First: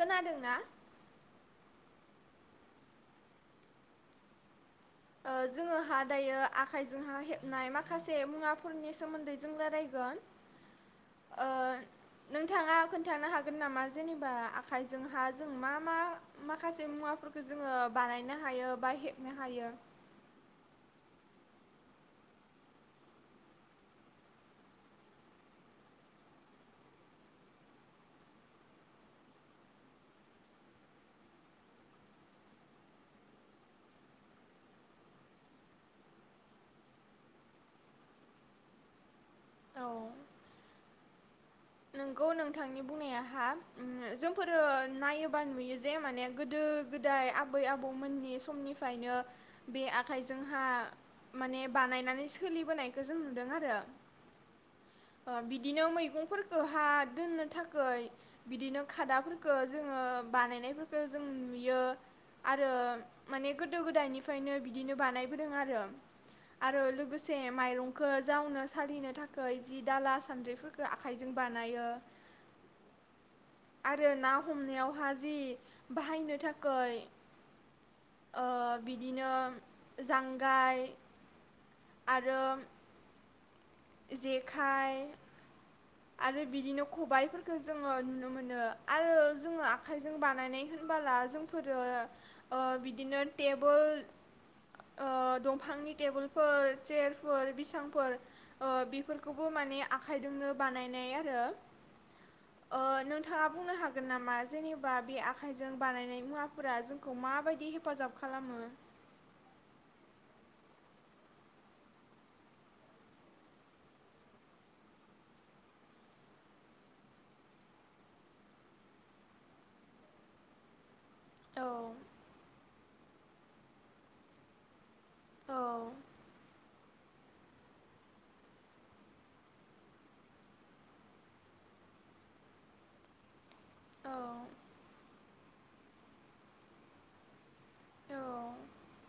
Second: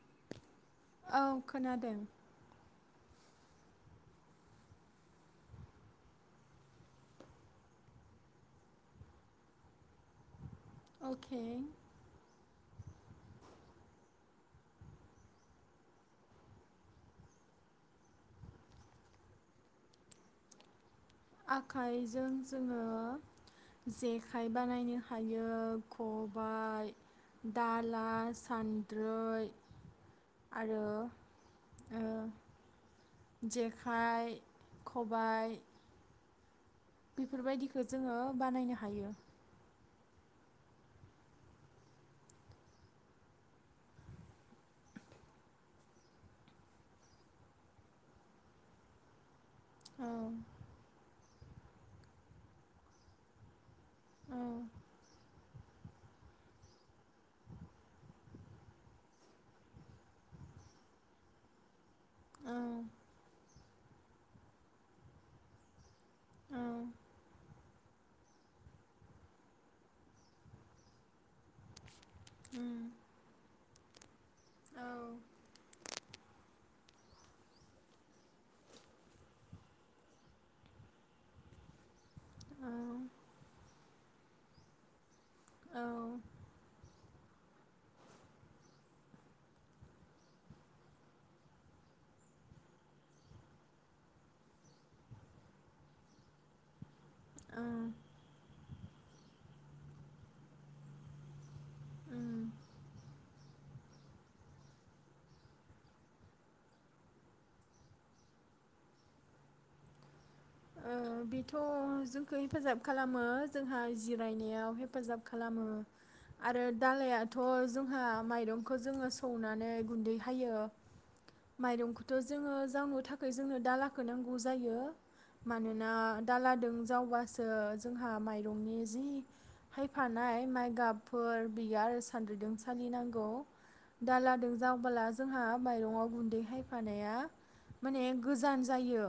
खोनादोंना? औ खोनादों। ओ जोङोहा दायो आखाइजोंहा हेबनाय माखासे मुवाफोरनि सोमोन्दै जों रायलायगोन। अखे ओ नोंथाङा खोन्थानो हागोन नामा जेनेबा आखाइजोंहा जों मा मा माखासे मुवाफोरखो जोङो बानायनो हायो बा हेबनो हायो आखाइजों जोङो जेखाइ बानायनो हायो खबाय, दाला, सान्द्रै, आरो ओ जेखाइ खबाय बेफोरबायदिखौ जोङो बानायनो हायो औ नोंगौ नोंथांनि बुंनाया हा ओ जोंफोरो नायोबा नुयो जे माने गोदो गोदाय आबै आबौमोननि समनिफ्रायनो बे औ आखाइजोंहा माने बानायनानै सोलिबोनायखौ जों नुदों आरो। औ ओ बिदिनो मैगंफोरखौ हा दोननो थाखाय बिदिनो खादाफोरखौ जोङो बानायनायफोरखो जों नुयो औ आरो माने गोदो गोदायनिफ्रायनो बिदिनो बानायबोदों आरो औ आरो लोगोसे माइरं खो जावनो सालिनो थाखै जि दाला सान्द्रिफोरखौ आखाइजों बानायो उम आरो ना औ हमनायावहा जि बाहायनो थाख खै ओ बिदिनो जांगाय आरो औ जेखाइ औ आरो बिदिनो खबाइफोरखौ जोङो नुनो मोनो आरो जोङो आखाइजों बानायनाय होनबला जोंफोरो बिदिनो टेबोल ओ दंफांनि टेबोलफोर सेरफोर बिसांफोर ओ बेफोरखौबो माने आखाइदोंनो बानायनाय आरो उम ओ नोंथाङा बुंनो हागोन नामा जेनेबा बे आखायजों बानायनाय मुवाफोरा जोंखौ माबायदि हेफाजाब खालामो ओ बेथ' जोंखौ हेफाजाब खालामो जोंहा जिरायनायाव हेफाजाब खालामो आरो दालायाथ जोंहा माइरंखौ जोङो सौनानै गुन्दै हायो औ माइरंखौथ' जोङो जावनो थाखाय जोंनो दालाखौ नांगौ जायो औ मानोना दालादों जाव हबासो जोंहा माइरंनि जि हायफानाय माइगाबफोर बियो आरो सान्द्रिजों सालिनांगौ औ दालादों जावबोला जोंहा माइरङाव गुन्दै हायफानाया माने औ गोजान जायो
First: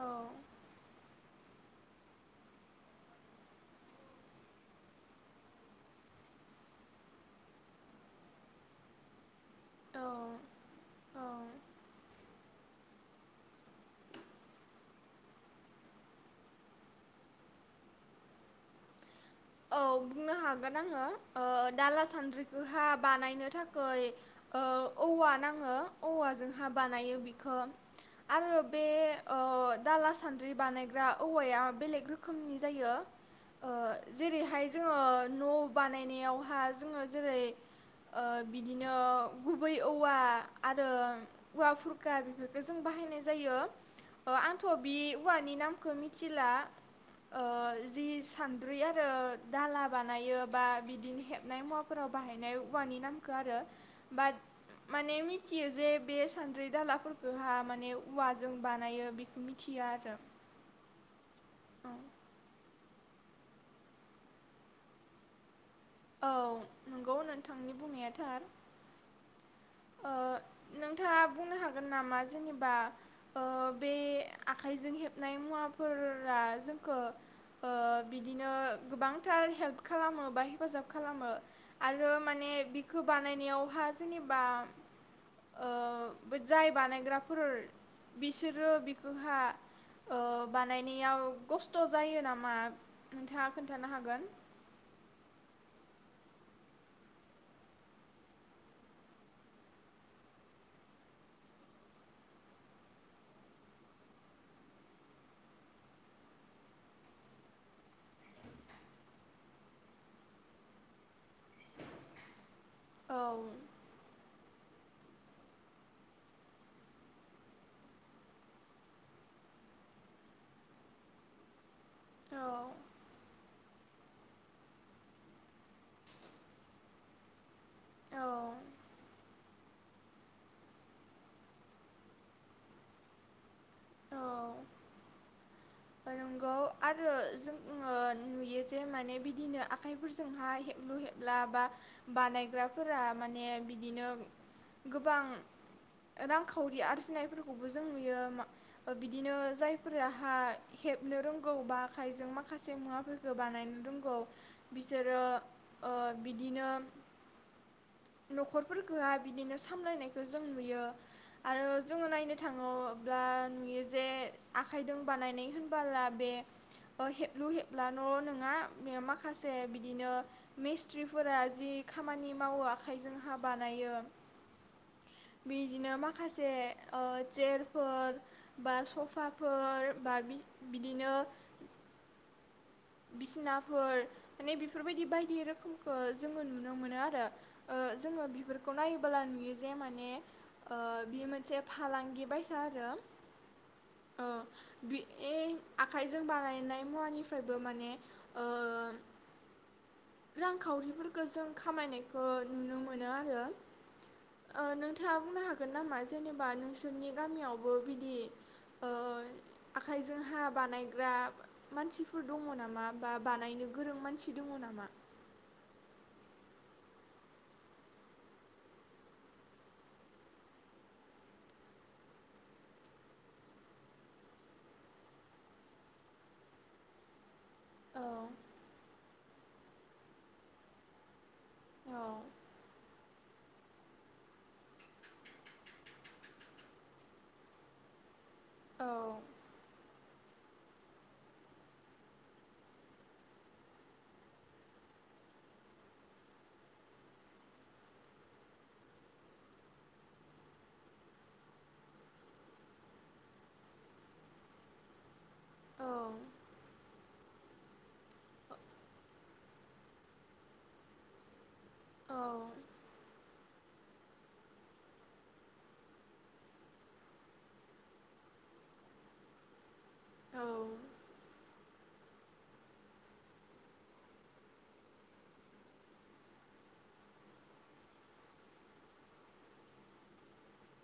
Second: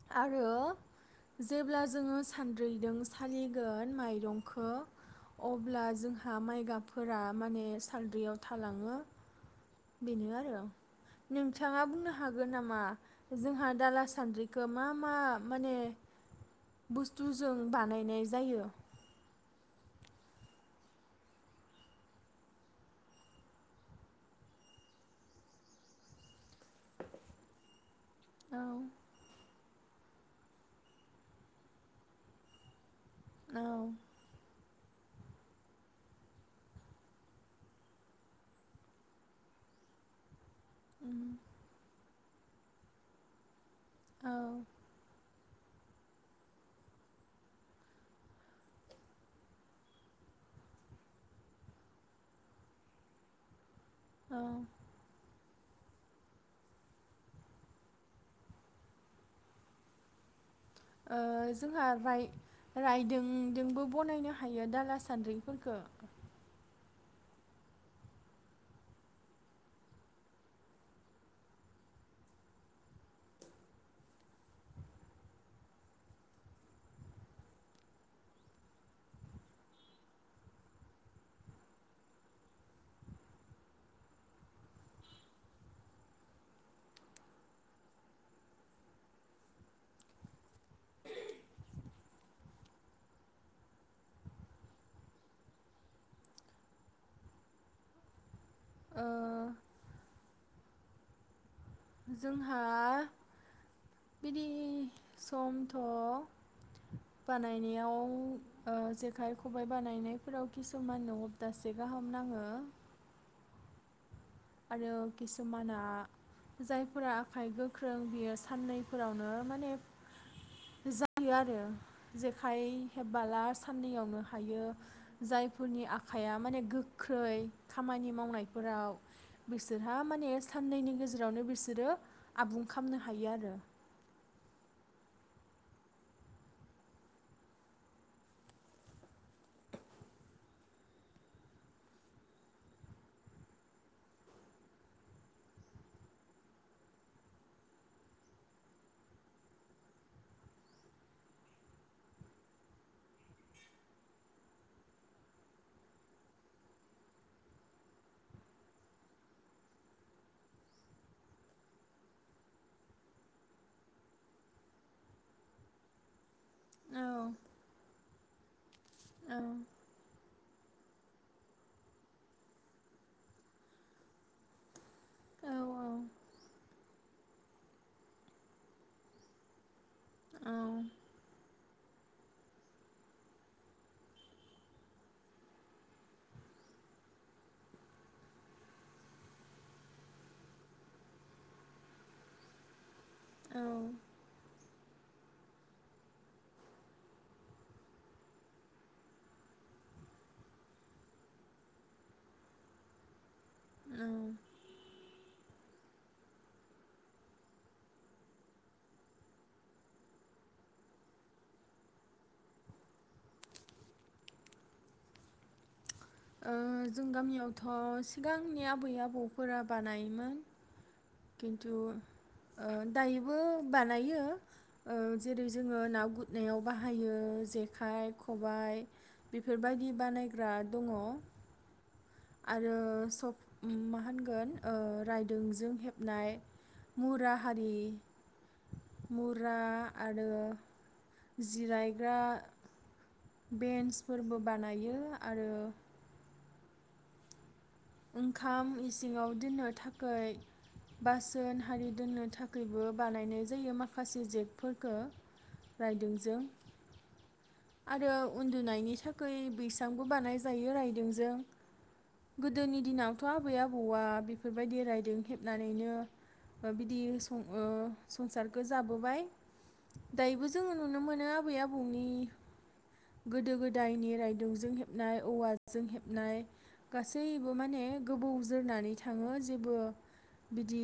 औ आरो जेब्ला जोङो सान्द्रैदों सालिगोन माइरंखो अब्ला जोंहा माइगाबफोरा माने सालद्रियाव थालाङो बेनो आरो औ नोंथाङा बुंनो हागोन नामा जोंहा दाला सान्द्रिखौ मा मा माने बुस्थुजों बानायनाय जायो औ बुंनो हागोन आङो ओ दाला सान्द्रिखौहा बानायनो थाखै ओ औवा नाङो औवाजोंहा बानायो बिखो आरो औ बे अ दाला सान्द्रि बानायग्रा औवाया बेलेग रोखोमनि जायो। औ बेहाय जोङो न बानायनायावहा जोङो जेरै ओ बिदिनो गुबै औवा आरो उम औवाफो [unintelligible] बेफोरखो जों बाहायनाय जायो। ओ औ आंथ' बि उवानि नामखौ मिथिला ओ जि सान रि आरो दाला बानायो बा बिदिनो हेबनाय मुवाफोराव बाहायनाय औवानि नामखौ आरो बाद औ माने मि मिथियो जे बे सान्द्रि दालाफोरखौहा माने औवाजों बानायो बेखौ मिथियो आरो ओ जोंहा राय रायदों ओम दोंबो बनायनो हायो दाला सान्द्रिफोरखो औ नंगौ नोंथांनि बुंनाया थार ओ नोंथाङा बुंनो हागोन नामा जेनेबा ओ बे आखाइजों हेबनाय मुवाफोररा जोंखौ ओ बिदिनो गोबांथार हेल्प खालामो बा हेफाजाब खालामो आरो माने बिखौ बानायनायावहा जेनेबा ओ बे जाय बानायग्राफोर बिसोरो बिखौहा ओ बानायनायाव खस्थ जायो नामा नोंथाङा खोन्थानो हागोन ओ जोंहा बिदि समथ' बानायनायाव ओ जेखाइ खबाइ बानायनायफोराव किसुमान न' दासे गाहाम नाङो औ आरो किसुमाना जायफोरा आखाइ गोख्रों बियो साननैफोरावनो माने जायो आरो औ जेखाइ हेबबाला साननैयावनो हायो जायफोरनि आखाइया माने गोख्रै खामानि औ मावनायफोराव बिसोरहा माने साननैनि गेजेरावनो बिसोरो आबुं खामनो हायो आरो ओ नंगौ आरो जोङो नुयो जे माने बिदिनो आखाइफोरजोंहाय हेबलु हेबला बा बानायग्राफोरा माने बिदिनो गोबां रां खावरि आरजिनायफोरखौबो जों नुयो मा बिदिनो जायफोराहाय हेबनो रोंगौ बा आखाइजों माखासे मुवाफोरखौ बानायनो रोंगौ बिसोरो ओ बिदिनो नखरफोरखौहा बिदिनो सामलायनायखौ जों नुयो आरो जोङो नायनो थाङोब्ला नुयो जे आखाइदों बानायनाय होनबाला बे ओ हेबलु हेबब्ला ननों बे माखासे बिदिनो मिस्थ्रिफोरा जि खामानि मावो आखाइजोंहा बानायो औ बिदिनो माखासे ओ चेयारफोर बा सफाफोर बा औ बिदिनो बिसिनाफोर माने बेफोरबायदि बायदि रोखोमखौ जोङो नुनो मोनो आरो ओ जोङो बेफोरखौ नायोबोला नुयो जे माने ओ बे मोनसे फालांगि बायसा आरो औ ओ बि बे आखाइजों बानायनाय मुवानिफ्राय बो माने ओ रांखावरिफोरखौ जों खामायनायखौ नुनो मोनो आरो औ औ ओ नोंथाङा बुंनो हागोन होगोन नामा जेनेबा नोंसोरनि गामियावबो बिदि ओ आखाइजोंहा बानायग्रा मानसि फोर दङ नामा बा बानायनो गोरों मानसि दङ नामा ओ जों गामियावथ' सिगांनि आबै आबौफोरा बानायोमोन खिन्थु ओ दायोबो बानायो ओ जेरै जोङो ना गुरनायाव बाहायो जे जेखाइ खबाय बेफोरबायदि बानायग्रा दङ आरो सफ ओ मा होनगोन ओ रायदोंजों हेबनाय मुरा हारि मुरा आरो जिरायग्रा बेन्सफोरबो बानायो आरो ओंखाम इसिङाव दोननो थाखाय बासोन हारि दोननो थाखायबो बानायनाय जायो माखासे जेगफोरखौ रायदोंजों आरो उन्दुनायनि थाखाय बैसांबो बानायजायो रायदोंजों औ गोदोनि दिनावथ' आबै आबौआ बेफोरबायदि रायदों हेबनानैनो बा बिदि ओ संसारखो जाबोबाय। दायोबो जोङो नुनो मोनो आबै आबौ फुंनि गोदो गोदायनि रायदुंजों हेबनाय औवाजों हेबनाय गास हैबो माने गोबौ जोरनानै थाङो जेबो बिदि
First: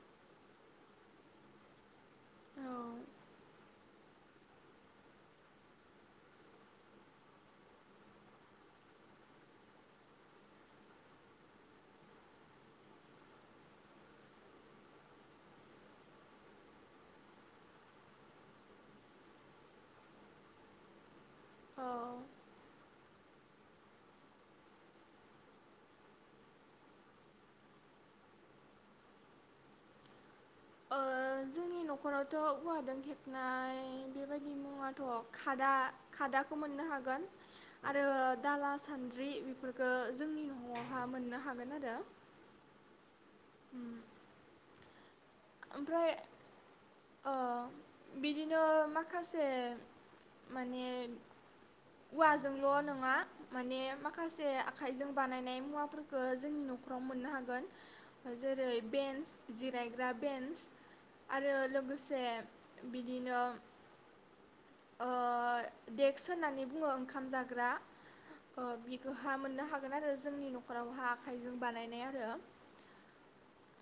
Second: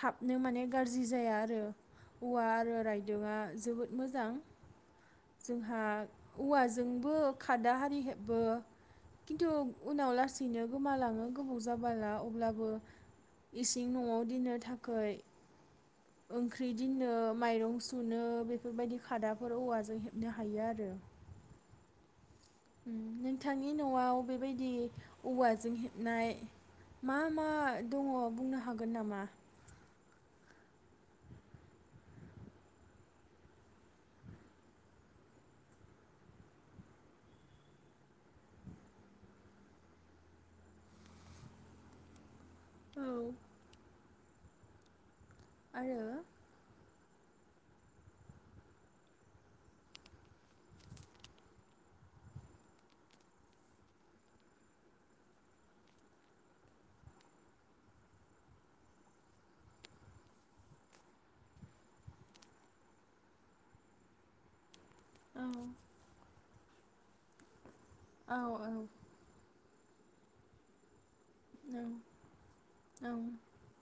थाबनो माने गाज्रि जाया आरो औवा आरो रायदोंआ जोबोद मोजां। जोंहा उवाजोंबो खादा हारि हेबो खिन्थु उनाव लासैनो गोमालाङो गोबाव जाबाला अब्लाबो इसिं न'आव दिननो थाखै ओंख्रि दिननो माइरं सुनो बेफोरबायदि खादाफोर औवाजों हेबनो हायो आरो। नोंथांनि न'आव बेबायदि औवाजों हेबनाय मा मा दङ बुंनो हागोन नामा? ओ जोंनि नखरावथ' उवादों हेबनाय बेबायदि मुवाथ' खादा खादाखौ मोननो हागोन आरो दाला सान्द्रि बेफोरफोरखो जोंनि न'आवहा मोननो हागोन आरो। औ आरो ओमफ्राय ओ बिदिनो माखासे माने उवाजोंल' नोङा माने माखासे आखाइजों बानायनाय मुवाफोरखौ जोंनि न'खराव मोननो हागोन जेरै बेन्स जिरायग्रा बेन्स आरो लोगोसे बिदिनो ओ औ देक्स होननानै बुङो ओंखाम जाग्रा औ अ बिखौहा मोननो हाग गोन आरो जोंनि नखराव हा आखाइजों बानायनाय आरोत औ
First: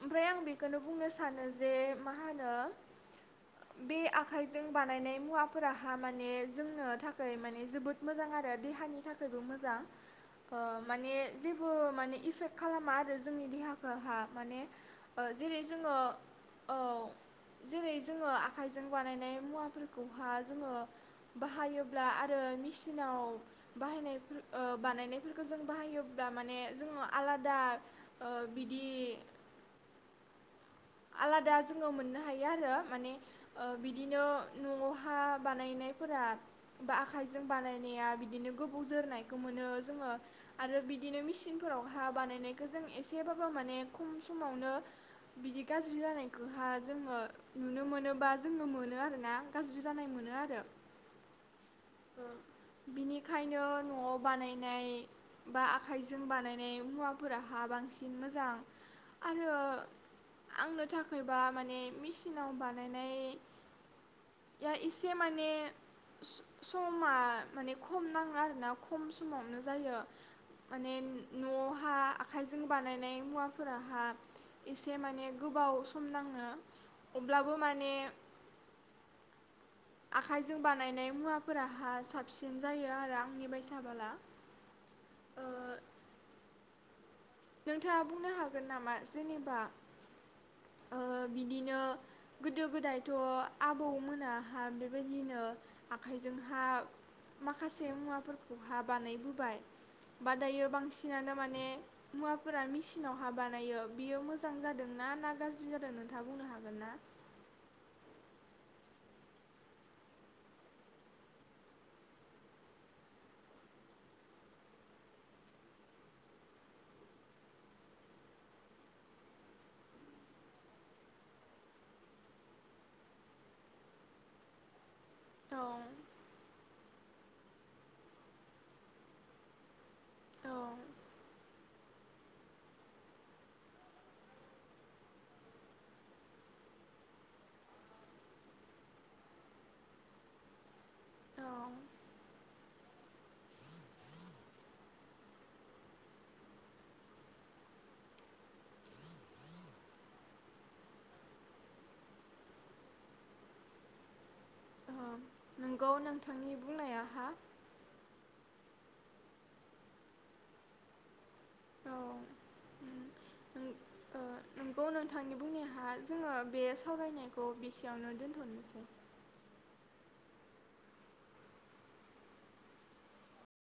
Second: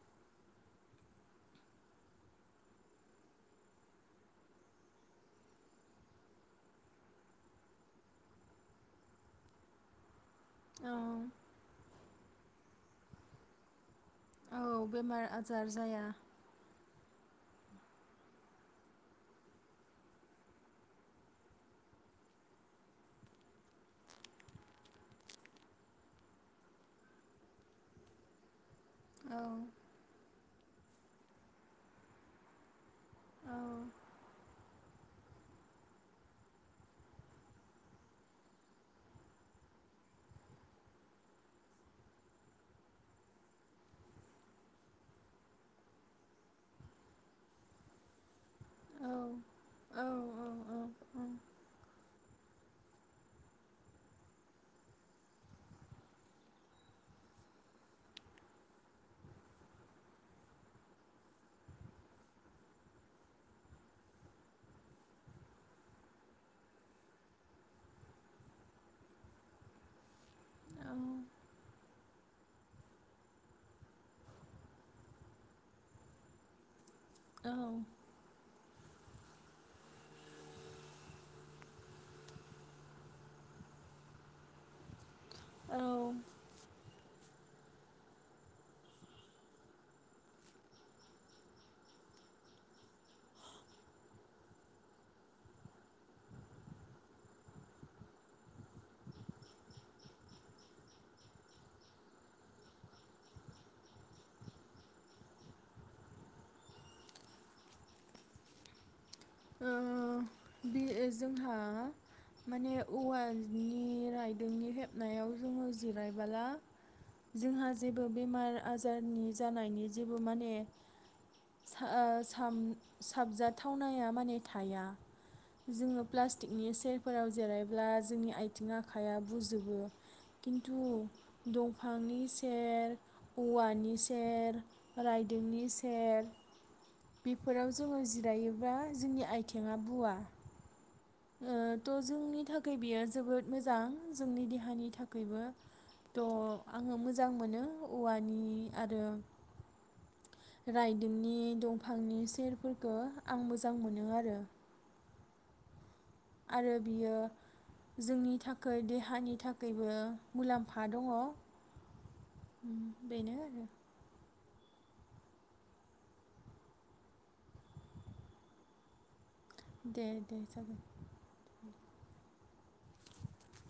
ओफ्राय आं बे खोनो बुंनोस थानो जे मा होनो बे आखाइजों बानायनाय मुवाफोराहा माने जोंनो थाखोय माने जोबोद मोजां आरो देहानि थाखैबो मोजां। ओ औ माने जेबो माने इफेक्ट खालामा आरो जोंनि देहा फोर हा औ माने बेमार ओ जेरै आजार जोङो जाया औ जेरै जोङो आखाइजों बानायनाय मुवाफोरखौहा जोङो बाहायोब्ला आरो मेसिनाव बाहायनायफोर ओ बानायनायफोरखौ जों बाहायोब्ला माने जोङो आलादा ओ बिदि औ आलादा जोङो मोननो हायो आरो माने औ ओ बिदिनो न'आवहा बानायनायफोरा बा आखाइजों बानायनाया बिदिनो गोबाव जोरनायखौ मोनो जोङो आरो बिदिनो मेसिनफोराव हा बानायनायखौ जों एसेबाबो माने खम समावनो बिदि गाज्रि जानायखौहा जोङो नुनो मोनोबा जोङो मोनो औ आरोना गाज्रि जानाय मोनो आरो। बिनिखायनो न'आव बानायनाय बा आखाइजों बानायनाय मुवाफोराहा बांसिन मोजां आरो। आंनो थाखायबा माने मेसिनाव बानायनाय या एसे माने स-समा माने खम नाङो आरोना खम समावनो जायो माने न'आवहा आखाइजों बानायनाय मुवाफोराहा एसे माने गोबाव सम नाङो। औ अब्लाबो माने आखाइजों बानायनाय मुवाफोराहा साबसिन जायो आरो आंनि बायसाबाला। औ नोंथाङा बुंनो हागोन नामा जेनेबा ओ बिदिनो गोदो गोदायथ' आबौ मोनाहा बेबायदिनो आखाइजोंहा माखासे मुवाफोरखौहा बानायबोबाय बा दायो बांसिनानो माने मुवाफोरा मेसिनाव हा बानायो बियो मोजां जादोंनाा ना गाज्रि जादों नोंथाङा बुंनो हागोन ना? ओ बे जोंहा माने औवानि रायदोंनि हेबनायाव जोङो जिरायबाला जोंहा जेबो बेमार आजारनि जानायनि जेबो माने सा-ओ-साम-साबजाथावनाया माने थाया औ जोङो प्लास्टिकनि सेयारफोराव जिरायब्ला जोंनि आथिं आखाया बुजोबो। औ किन्थु दंफांनि सेर औवानि सेर रायदोंनि सेर बिफोराव जोङो जिरायोबा जोंनि आइथेङा बुवा। औ ओ थ' जोंनि थाखाय बियो जोबोद मोजां जोंनि देहानि थाखायबो थ' आङो मोजां मोनो औवानि आरो रायदोंनि दंफांनि सेरफोरखो आं मोजां मोनो आरो। [inaudible] आरो बियो बुंनायाहा औ जोंनि थाख खै देहानि थाखैबो मुलाम्फा दङ। ओम बेनो आरो। नों ओ नंगौ नोंथांनि बुंनायाह जोङो बे सावरायनायखौ बेसेयावनो दोनथनोसै। दे दे जागोन।